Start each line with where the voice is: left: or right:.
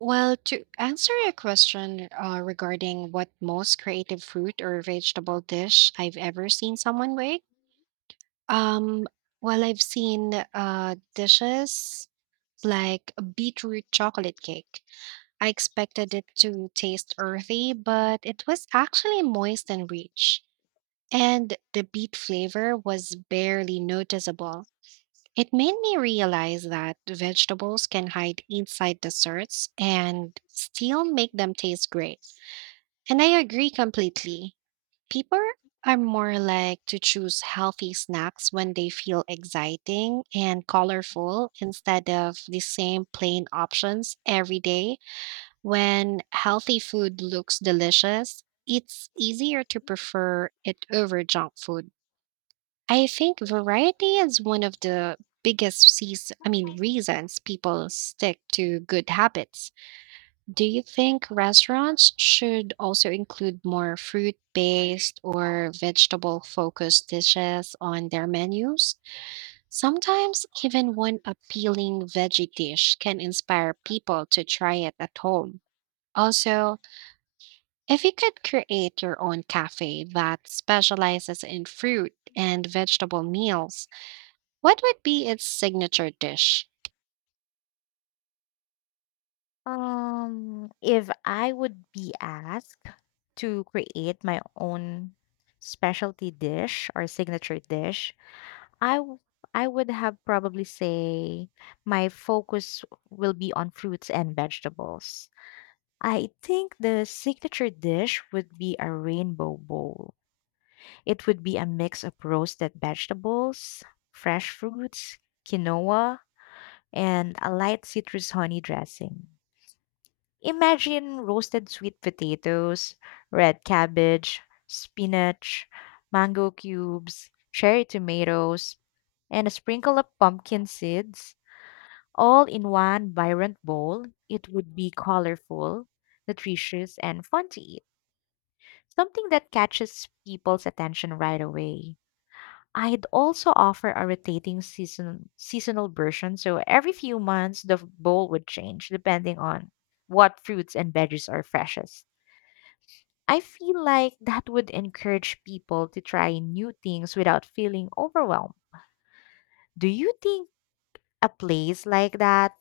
right: Well, to answer your question regarding what most creative fruit or vegetable dish I've ever seen someone make, um, well, I've seen dishes like a beetroot chocolate cake. I expected it to taste earthy, but it was actually moist and rich, and the beet flavor was barely noticeable. It made me realize that vegetables can hide inside desserts and still make them taste great. And I agree completely. People are more like to choose healthy snacks when they feel exciting and colorful instead of the same plain options every day. When healthy food looks delicious, it's easier to prefer it over junk food. I think variety is one of the biggest seas I mean reasons people stick to good habits. Do you think restaurants should also include more fruit-based or vegetable-focused dishes on their menus? Sometimes even one appealing veggie dish can inspire people to try it at home. Also, if you could create your own cafe that specializes in fruit and vegetable meals, what would be its signature dish?
left: If I would be asked to create my own specialty dish or signature dish, I w- I would have probably say my focus will be on fruits and vegetables. I think the signature dish would be a rainbow bowl. It would be a mix of roasted vegetables, fresh fruits, quinoa, and a light citrus honey dressing. Imagine roasted sweet potatoes, red cabbage, spinach, mango cubes, cherry tomatoes, and a sprinkle of pumpkin seeds all in one vibrant bowl. It would be colorful, nutritious, and fun to eat. Something that catches people's attention right away. I'd also offer a rotating season seasonal version, so every few months the bowl would change depending on what fruits and veggies are freshest. I feel like that would encourage people to try new things without feeling overwhelmed. Do you think a place like that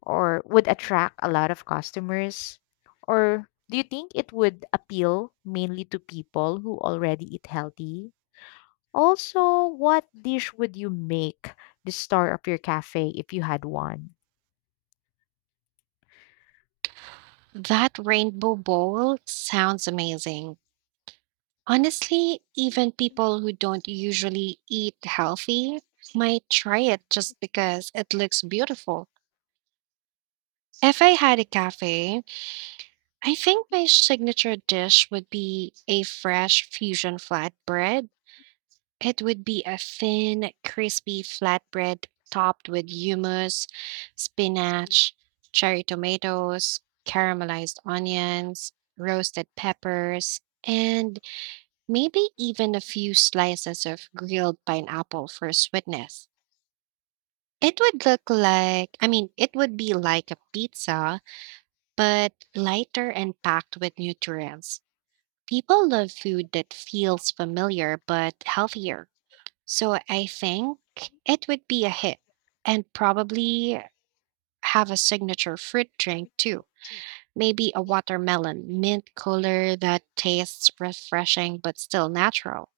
left: or would attract a lot of customers, or do you think it would appeal mainly to people who already eat healthy? Also, what dish would you make the star of your cafe if you had one?
right: That rainbow bowl sounds amazing. Honestly, even people who don't usually eat healthy might try it just because it looks beautiful. If I had a cafe, I think my signature dish would be a fresh fusion flatbread. It would be a thin, crispy flatbread topped with hummus, spinach, cherry tomatoes, caramelized onions, roasted peppers, and maybe even a few slices of grilled pineapple for sweetness. It would look like, I mean, it would be like a pizza, but lighter and packed with nutrients. People love food that feels familiar but healthier. So I think it would be a hit and probably have a signature fruit drink too. Maybe a watermelon mint cooler that tastes refreshing but still natural.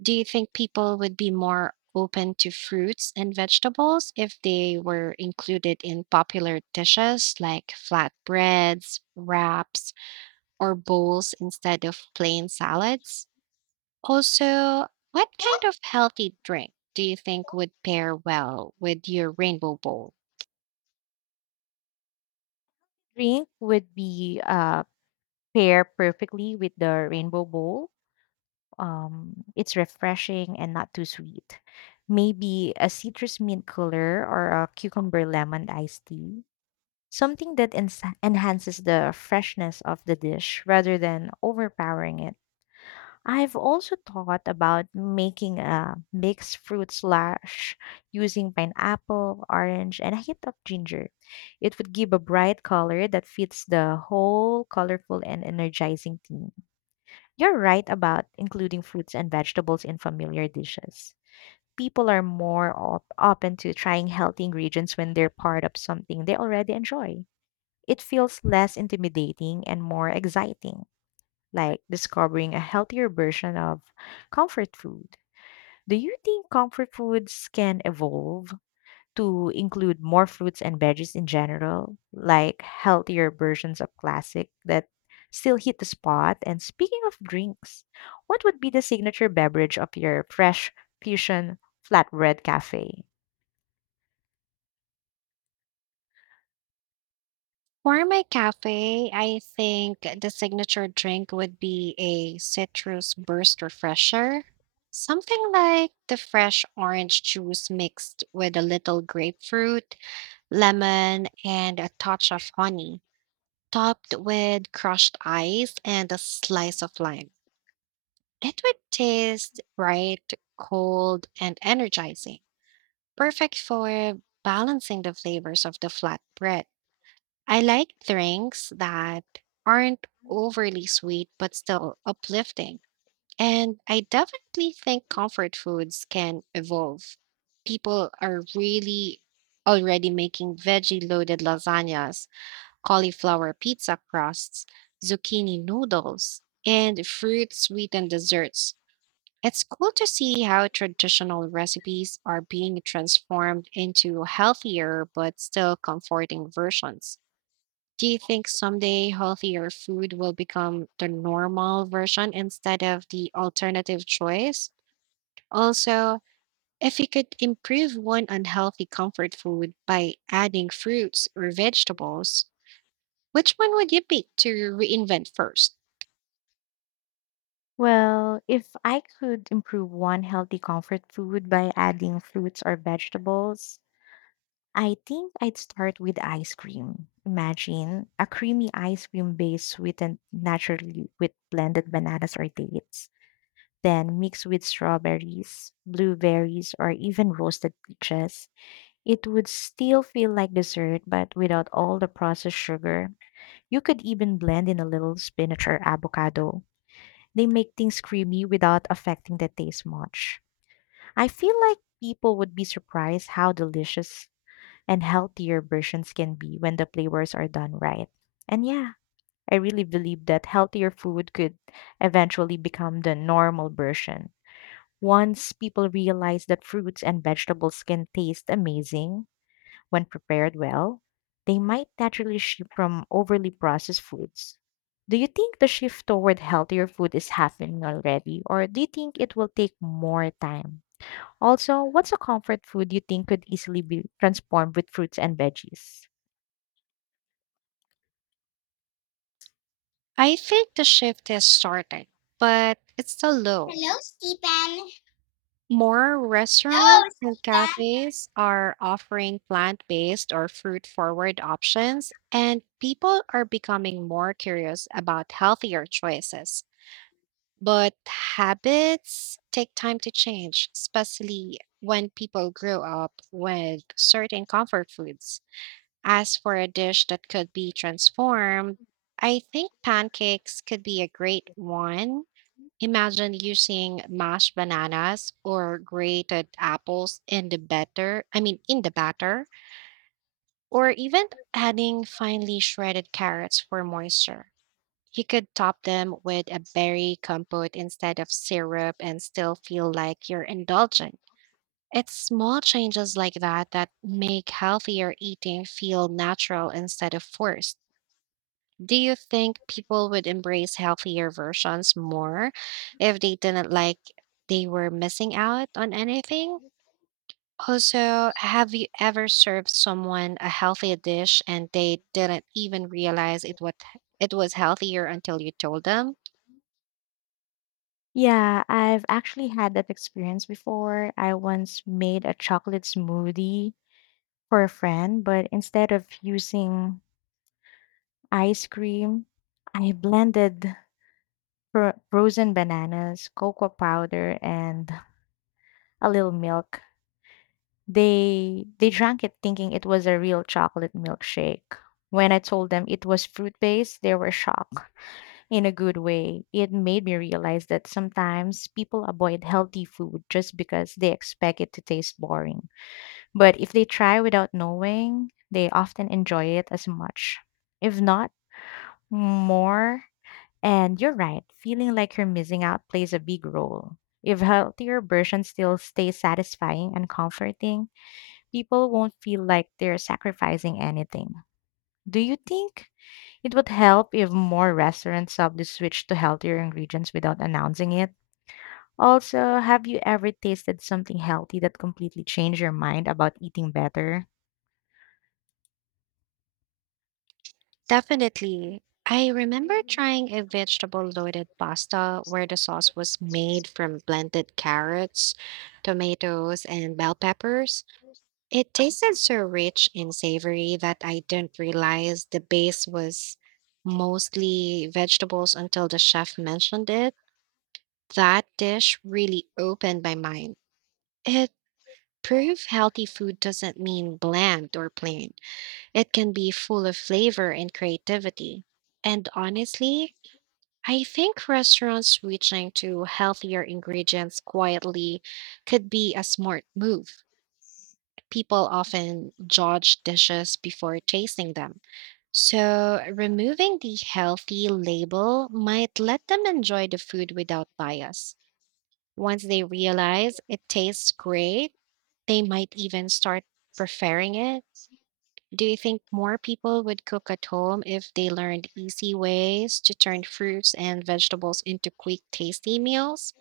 right: Do you think people would be more open to fruits and vegetables if they were included in popular dishes like flatbreads, wraps, or bowls instead of plain salads? Also, what kind of healthy drink do you think would pair well with your rainbow bowl?
left: Drink would be pair perfectly with the rainbow bowl, it's refreshing and not too sweet. Maybe a citrus mint cooler or a cucumber lemon iced tea. Something that enhances the freshness of the dish rather than overpowering it. I've also thought about making a mixed fruit slash using pineapple, orange, and a hit of ginger. It would give a bright color that fits the whole colorful and energizing theme. You're right about including fruits and vegetables in familiar dishes. People are more open to trying healthy ingredients when they're part of something they already enjoy. It feels less intimidating and more exciting, like discovering a healthier version of comfort food. Do you think comfort foods can evolve to include more fruits and veggies in general, like healthier versions of classic that still hit the spot? And speaking of drinks, what would be the signature beverage of your fresh fusion flatbread cafe?
right: For my cafe, I think the signature drink would be a citrus burst refresher. Something like the fresh orange juice mixed with a little grapefruit, lemon, and a touch of honey, topped with crushed ice and a slice of lime. It would taste bright, cold, and energizing. Perfect for balancing the flavors of the flatbread. I like drinks that aren't overly sweet but still uplifting. And I definitely think comfort foods can evolve. People are really already making veggie loaded lasagnas, cauliflower pizza crusts, zucchini noodles, and fruit sweetened desserts. It's cool to see how traditional recipes are being transformed into healthier but still comforting versions. Do you think someday healthier food will become the normal version instead of the alternative choice? Also, if you could improve one unhealthy comfort food by adding fruits or vegetables, which one would you pick to reinvent first?
left: Well, if I could improve one healthy comfort food by adding fruits or vegetables, I think I'd start with ice cream. Imagine a creamy ice cream base sweetened naturally with blended bananas or dates. Then mixed with strawberries, blueberries, or even roasted peaches, it would still feel like dessert but without all the processed sugar. You could even blend in a little spinach or avocado. They make things creamy without affecting the taste much. I feel like people would be surprised how delicious and healthier versions can be when the flavors are done right. And yeah, I really believe that healthier food could eventually become the normal version. Once people realize that fruits and vegetables can taste amazing when prepared well, they might naturally shift from overly processed foods. Do you think the shift toward healthier food is happening already, or do you think it will take more time? Also, what's a comfort food you think could easily be transformed with fruits and veggies?
right: I think the shift is starting, but it's still low.
left: Hello, Stephen.
right: More
left: Hello,
right: restaurants and
left: Stephen.
right: cafes are offering plant based or fruit forward options, and people are becoming more curious about healthier choices. But habits take time to change, especially when people grow up with certain comfort foods. As for a dish that could be transformed, I think pancakes could be a great one. Imagine using mashed bananas or grated apples in the batter, or even adding finely shredded carrots for moisture. You could top them with a berry compote instead of syrup and still feel like you're indulging. It's small changes like that that make healthier eating feel natural instead of forced. Do you think people would embrace healthier versions more if they didn't like they were missing out on anything? Also, have you ever served someone a healthy dish and they didn't even realize it was healthier until you told them?
left: Yeah, I've actually had that experience before. I once made a chocolate smoothie for a friend, but instead of using ice cream, I blended frozen bananas, cocoa powder, and a little milk. They drank it thinking it was a real chocolate milkshake. When I told them it was fruit based, they were shocked in a good way. It made me realize that sometimes people avoid healthy food just because they expect it to taste boring. But if they try without knowing, they often enjoy it as much. If not, more. And you're right, feeling like you're missing out plays a big role. If healthier versions still stay satisfying and comforting, people won't feel like they're sacrificing anything. Do you think it would help if more restaurants suddenly switched to healthier ingredients without announcing it? Also, have you ever tasted something healthy that completely changed your mind about eating better?
right: Definitely. I remember trying a vegetable loaded pasta where the sauce was made from blended carrots, tomatoes, and bell peppers. It tasted so rich and savory that I didn't realize the base was mostly vegetables until the chef mentioned it. That dish really opened my mind. It proved healthy food doesn't mean bland or plain, it can be full of flavor and creativity. And honestly, I think restaurants switching to healthier ingredients quietly could be a smart move. People often judge dishes before tasting them. So, removing the healthy label might let them enjoy the food without bias. Once they realize it tastes great, they might even start preferring it. Do you think more people would cook at home if they learned easy ways to turn fruits and vegetables into quick, tasty meals?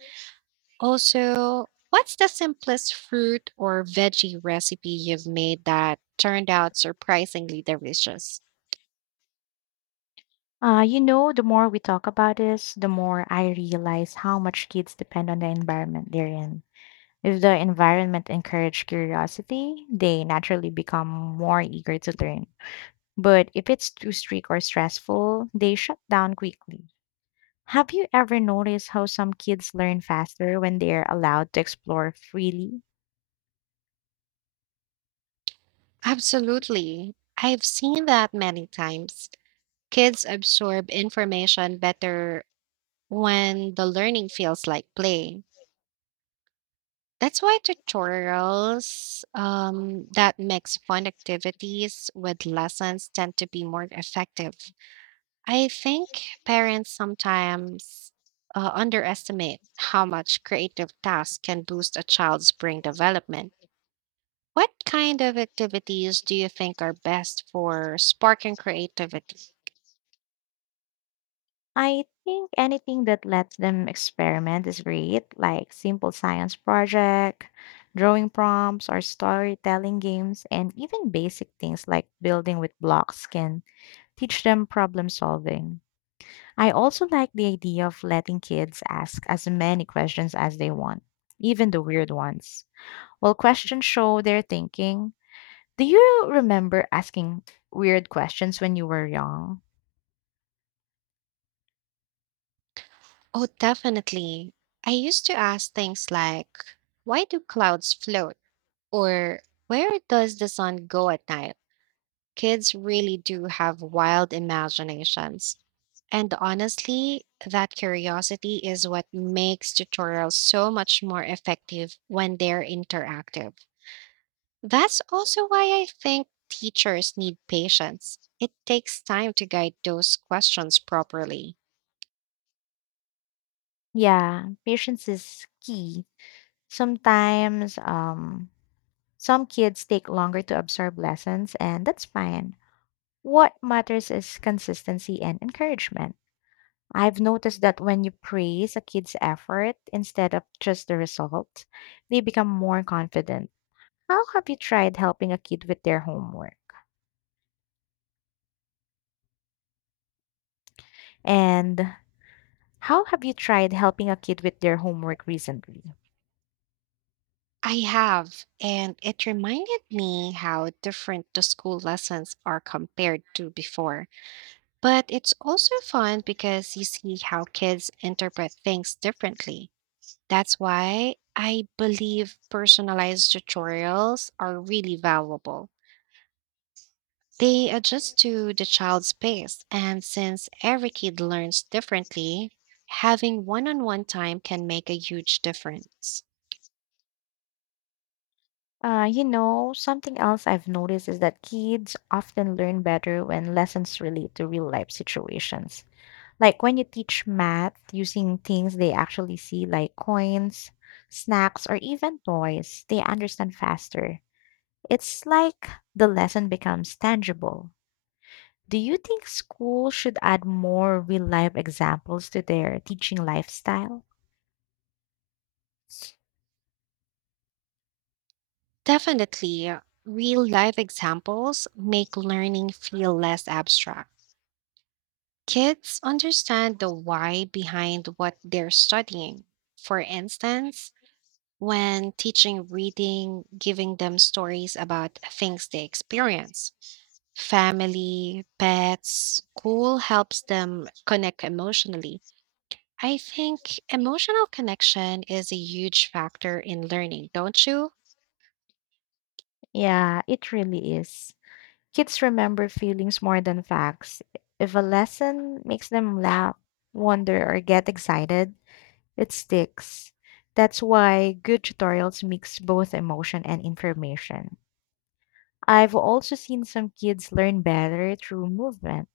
right: Also, what's the simplest fruit or veggie recipe you've made that turned out surprisingly delicious?
left: The more we talk about this, the more I realize how much kids depend on the environment they're in. If the environment encourage curiosity, they naturally become more eager to learn. But if it's too strict or stressful, they shut down quickly. Have you ever noticed how some kids learn faster when they're allowed to explore freely?
right: Absolutely. I've seen that many times. Kids absorb information better when the learning feels like play. That's why tutorials that mix fun activities with lessons tend to be more effective. I think parents sometimes underestimate how much creative tasks can boost a child's brain development. What kind of activities do you think are best for sparking creativity?
left: I think anything that lets them experiment is great, like simple science project, drawing prompts or storytelling games, and even basic things like building with blocks can teach them problem solving. I also like the idea of letting kids ask as many questions as they want, even the weird ones. While questions show their thinking, do you remember asking weird questions when you were young?
right: Oh, definitely. I used to ask things like, why do clouds float? Or where does the sun go at night? Kids really do have wild imaginations. And honestly, that curiosity is what makes tutorials so much more effective when they're interactive. That's also why I think teachers need patience. It takes time to guide those questions properly.
left: Yeah, patience is key. Sometimes some kids take longer to absorb lessons, and that's fine. What matters is consistency and encouragement. I've noticed that when you praise a kid's effort instead of just the result, they become more confident. How have you tried helping a kid with their homework? And how have you tried helping a kid with their homework recently?
right: I have, and it reminded me how different the school lessons are compared to before. But it's also fun because you see how kids interpret things differently. That's why I believe personalized tutorials are really valuable. They adjust to the child's pace, and since every kid learns differently, having one on one time can make a huge difference.
left: Something else I've noticed is that kids often learn better when lessons relate to real life situations. Like when you teach math using things they actually see, like coins, snacks, or even toys, they understand faster. It's like the lesson becomes tangible. Do you think schools should add more real life examples to their teaching lifestyle?
right: Definitely, real life examples make learning feel less abstract. Kids understand the why behind what they're studying. For instance, when teaching reading, giving them stories about things they experience. Family, pets, school helps them connect emotionally. I think emotional connection is a huge factor in learning, don't you?
left: Yeah, it really is. Kids remember feelings more than facts. If a lesson makes them laugh, wonder, or get excited, it sticks. That's why good tutorials mix both emotion and information. I've also seen some kids learn better through movement.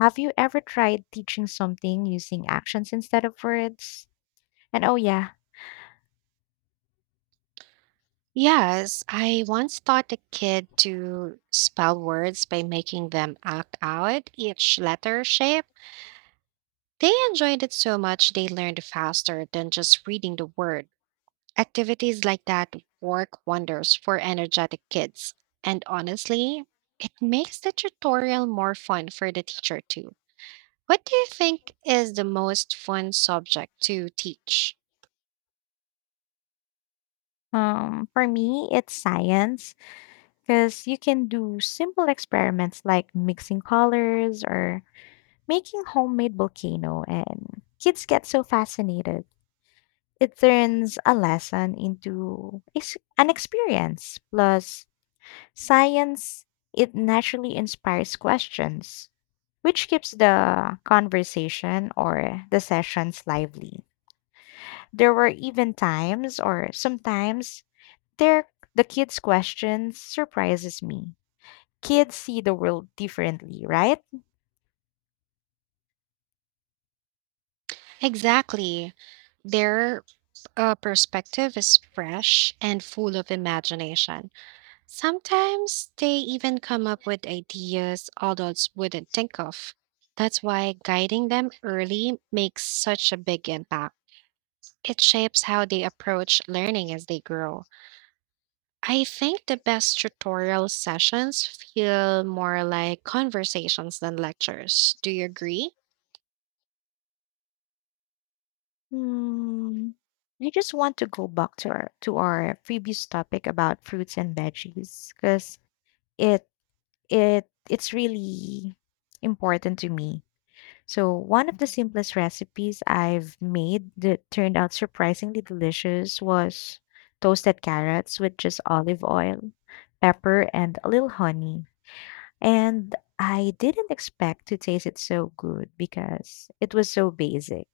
left: Have you ever tried teaching something using actions instead of words? And oh yeah,
right: Yes, I once taught a kid to spell words by making them act out each letter shape. They enjoyed it so much they learned faster than just reading the word. Activities like that work wonders for energetic kids. And honestly, it makes the tutorial more fun for the teacher too. What do you think is the most fun subject to teach?
left: for me it's science because you can do simple experiments like mixing colors or making homemade volcano and kids get so fascinated. It turns a lesson into an experience. Plus science it naturally inspires questions, which keeps the conversation or the sessions lively. There were even times or sometimes there the kids' questions surprises me. Kids see the world differently, right?
right: Exactly. Their perspective is fresh and full of imagination. Sometimes they even come up with ideas adults wouldn't think of. That's why guiding them early makes such a big impact. It shapes how they approach learning as they grow. I think the best tutorial sessions feel more like conversations than lectures. Do you agree?
left: Hmm. I just want to go back to our previous topic about fruits and veggies because it it's really important to me. So, one of the simplest recipes I've made that turned out surprisingly delicious was toasted carrots with just olive oil, pepper, and a little honey. And I didn't expect to taste it so good because it was so basic.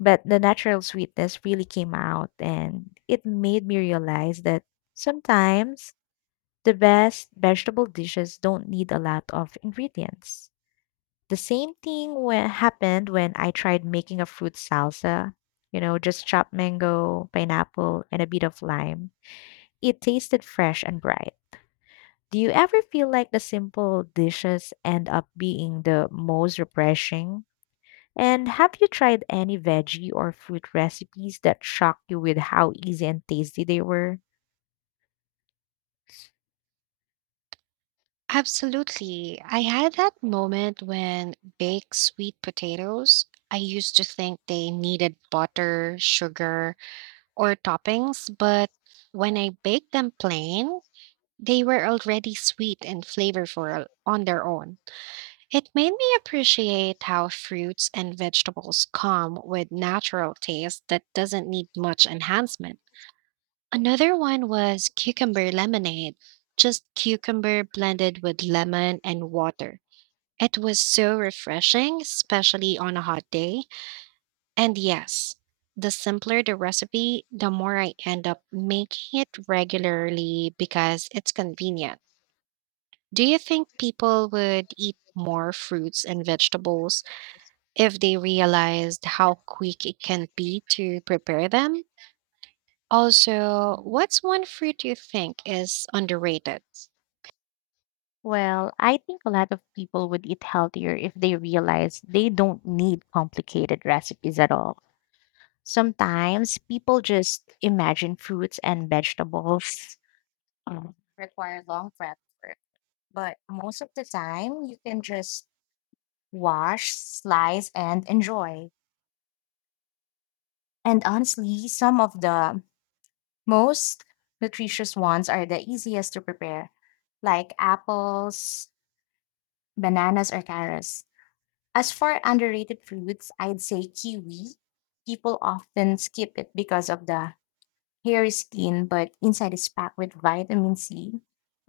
left: But the natural sweetness really came out, and it made me realize that sometimes the best vegetable dishes don't need a lot of ingredients. The same thing when, happened when I tried making a fruit salsa. You know, just chopped mango, pineapple, and a bit of lime. It tasted fresh and bright. Do you ever feel like the simple dishes end up being the most refreshing? And have you tried any veggie or fruit recipes that shocked you with how easy and tasty they were?
right: Absolutely. I had that moment when baked sweet potatoes. I used to think they needed butter, sugar, or toppings, but when I baked them plain, they were already sweet and flavorful on their own. It made me appreciate how fruits and vegetables come with natural taste that doesn't need much enhancement. Another one was cucumber lemonade, just cucumber blended with lemon and water. It was so refreshing, especially on a hot day. And yes, the simpler the recipe, the more I end up making it regularly because it's convenient. Do you think people would eat more fruits and vegetables if they realized how quick it can be to prepare them? Also, what's one fruit you think is underrated?
left: Well, I think a lot of people would eat healthier if they realize they don't need complicated recipes at all. Sometimes people just imagine fruits and vegetables require long prep work, but most of the time you can just wash, slice, and enjoy. And honestly, some of the most nutritious ones are the easiest to prepare, like apples, bananas, or carrots. As for underrated fruits, I'd say kiwi. People often skip it because of the hair is thin, but inside is packed with vitamin C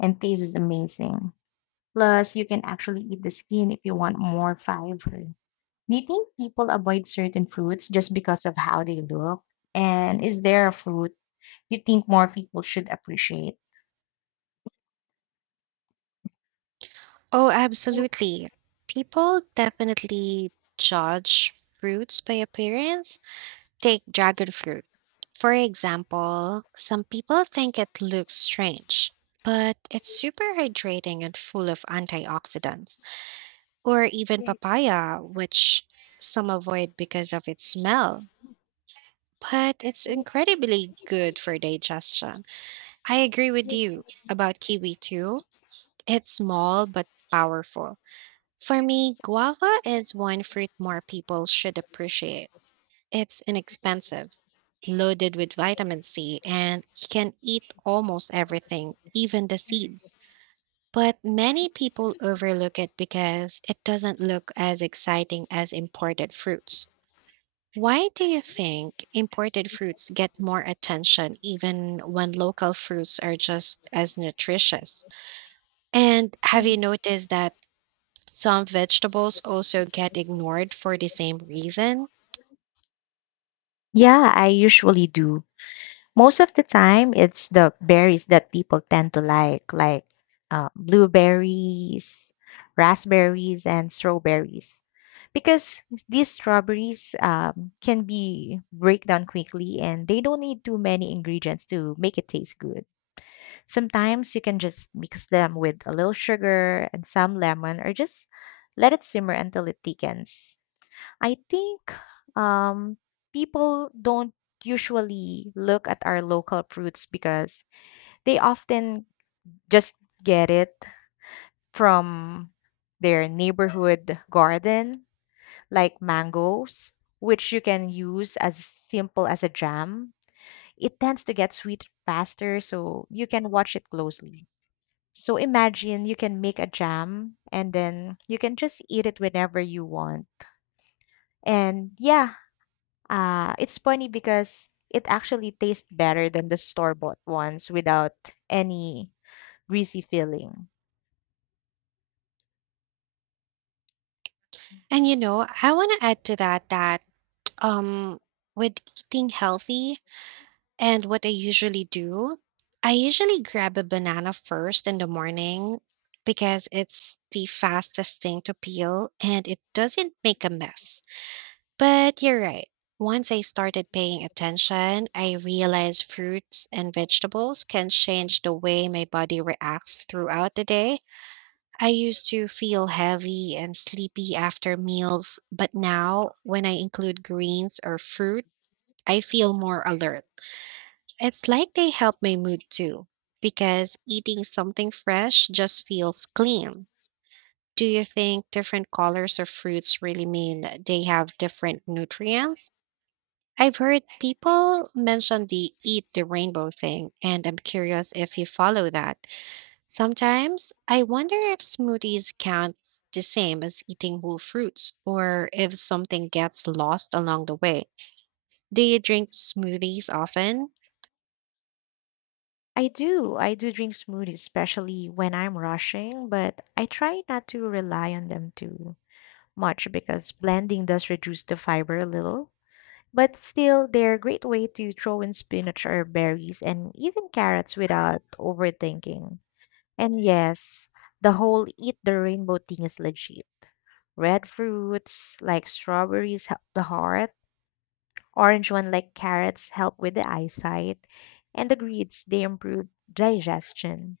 left: and taste is amazing. Plus, you can actually eat the skin if you want more fiber. Do you think people avoid certain fruits just because of how they look? And is there a fruit you think more people should appreciate?
right: Oh, absolutely. People definitely judge fruits by appearance. Take dragon fruit. For example, some people think it looks strange, but it's super hydrating and full of antioxidants. Or even papaya, which some avoid because of its smell, but it's incredibly good for digestion. I agree with you about kiwi too. It's small but powerful. For me, guava is one fruit more people should appreciate. It's inexpensive, loaded with vitamin C, and you can eat almost everything, even the seeds. But many people overlook it because it doesn't look as exciting as imported fruits. Why do you think imported fruits get more attention even when local fruits are just as nutritious? And have you noticed that some vegetables also get ignored for the same reason?
left: Yeah, I usually do. Most of the time, it's the berries that people tend to like blueberries, raspberries, and strawberries. Because these strawberries can be break down quickly and they don't need too many ingredients to make it taste good. Sometimes you can just mix them with a little sugar and some lemon or just let it simmer until it thickens. I think um, people don't usually look at our local fruits because they often just get it from their neighborhood garden, like mangoes, which you can use as simple as a jam. It tends to get sweet faster, so you can watch it closely. So imagine you can make a jam and then you can just eat it whenever you want. And yeah, it's funny because it actually tastes better than the store-bought ones without any greasy feeling.
right: And you know, I want to add to that um with eating healthy and what I usually do, I usually grab a banana first in the morning because it's the fastest thing to peel and it doesn't make a mess. But you're right. Once I started paying attention, I realized fruits and vegetables can change the way my body reacts throughout the day. I used to feel heavy and sleepy after meals, but now when I include greens or fruit, I feel more alert. It's like they help my mood too, because eating something fresh just feels clean. Do you think different colors of fruits really mean they have different nutrients? I've heard people mention the eat the rainbow thing, and I'm curious if you follow that. Sometimes I wonder if smoothies count the same as eating whole fruits or if something gets lost along the way. Do you drink smoothies often?
left: I do drink smoothies, especially when I'm rushing, but I try not to rely on them too much because blending does reduce the fiber a little. But still, they're a great way to throw in spinach or berries and even carrots without overthinking. And yes, the whole eat the rainbow thing is legit. Red fruits like strawberries help the heart, orange one like carrots help with the eyesight, and the greens they improve digestion.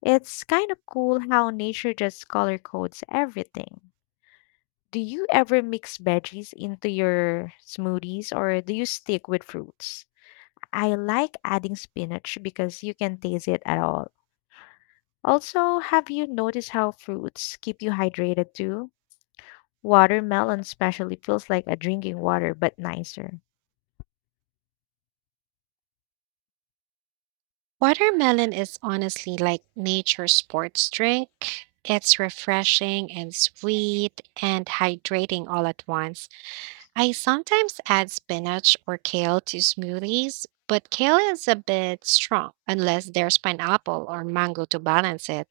left: It's kind of cool how nature just color codes everything. Do you ever mix veggies into your smoothies or do you stick with fruits? I like adding spinach because you can taste it at all. Also, have you noticed how fruits keep you hydrated too? Watermelon especially feels like a drinking water, but nicer.
right: Watermelon is honestly like nature's sports drink. It's refreshing and sweet and hydrating all at once. I sometimes add spinach or kale to smoothies, but kale is a bit strong unless there's pineapple or mango to balance it.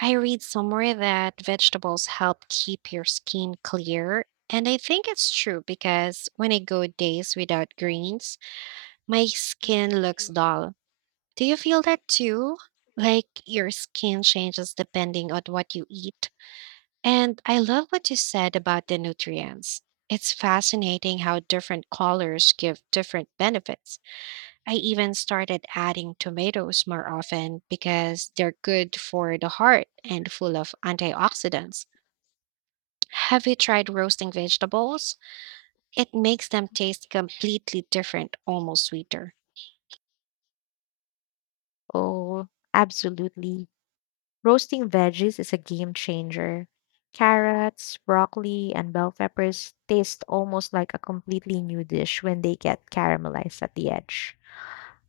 right: I read somewhere that vegetables help keep your skin clear, and I think it's true because when I go days without greens, my skin looks dull. Do you feel that too? Like your skin changes depending on what you eat? And I love what you said about the nutrients. It's fascinating how different colors give different benefits. I even started adding tomatoes more often because they're good for the heart and full of antioxidants. Have you tried roasting vegetables? It makes them taste completely different, almost sweeter.
left: Oh, absolutely. Roasting veggies is a game changer. Carrots, broccoli, and bell peppers taste almost like a completely new dish when they get caramelized at the edge.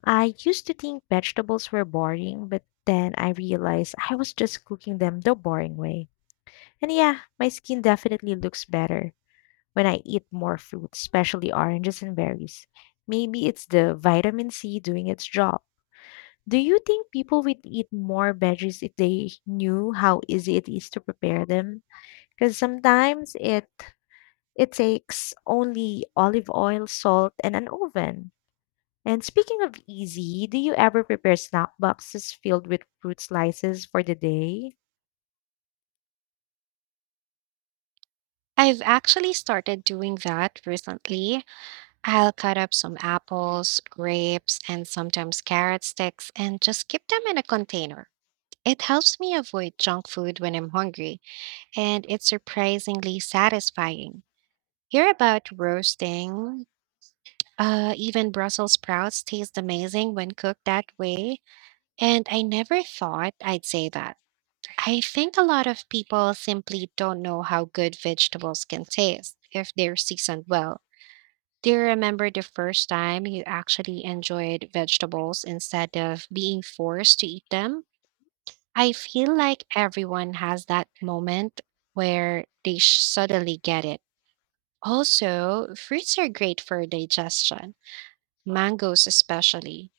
left: I used to think vegetables were boring, but then I realized I was just cooking them the boring way. And yeah, my skin definitely looks better when I eat more fruit, especially oranges and berries. Maybe it's the vitamin C doing its job. Do you think people would eat more veggies if they knew how easy it is to prepare them? Because sometimes it takes only olive oil, salt, and an oven. And speaking of easy, do you ever prepare snack boxes filled with fruit slices for the day?
right: I've actually started doing that recently. I'll cut up some apples, grapes, and sometimes carrot sticks and just keep them in a container. It helps me avoid junk food when I'm hungry, and it's surprisingly satisfying. Hear about roasting. Even Brussels sprouts taste amazing when cooked that way, and I never thought I'd say that. I think a lot of people simply don't know how good vegetables can taste if they're seasoned well. Do you remember the first time you actually enjoyed vegetables instead of being forced to eat them? I feel like everyone has that moment where they suddenly get it. Also, fruits are great for digestion, mangoes especially.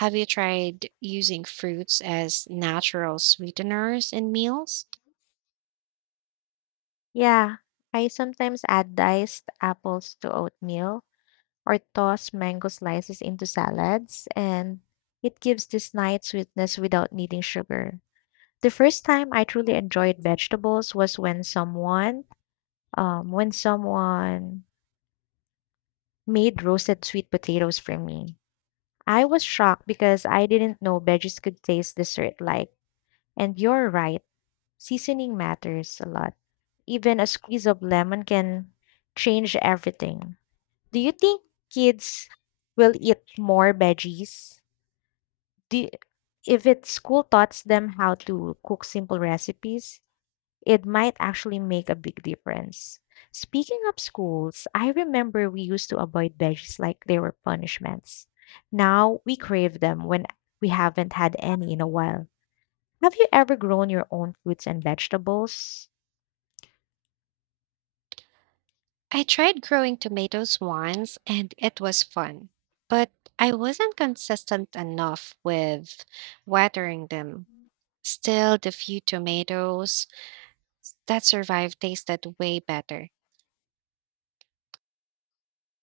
right: Have you tried using fruits as natural sweeteners in meals?
left: Yeah, I sometimes add diced apples to oatmeal or toss mango slices into salads, and it gives this nice sweetness without needing sugar. The first time I truly enjoyed vegetables was when someone made roasted sweet potatoes for me. I was shocked because I didn't know veggies could taste dessert like. And you're right, seasoning matters a lot. Even a squeeze of lemon can change everything. Do you think kids will eat more veggies? Do you- if it school taught them how to cook simple recipes, it might actually make a big difference. Speaking of schools, I remember we used to avoid veggies like they were punishments. Now we crave them when we haven't had any in a while. Have you ever grown your own fruits and vegetables?
right: I tried growing tomatoes once and it was fun, but I wasn't consistent enough with watering them. Still, the few tomatoes that survived tasted way better.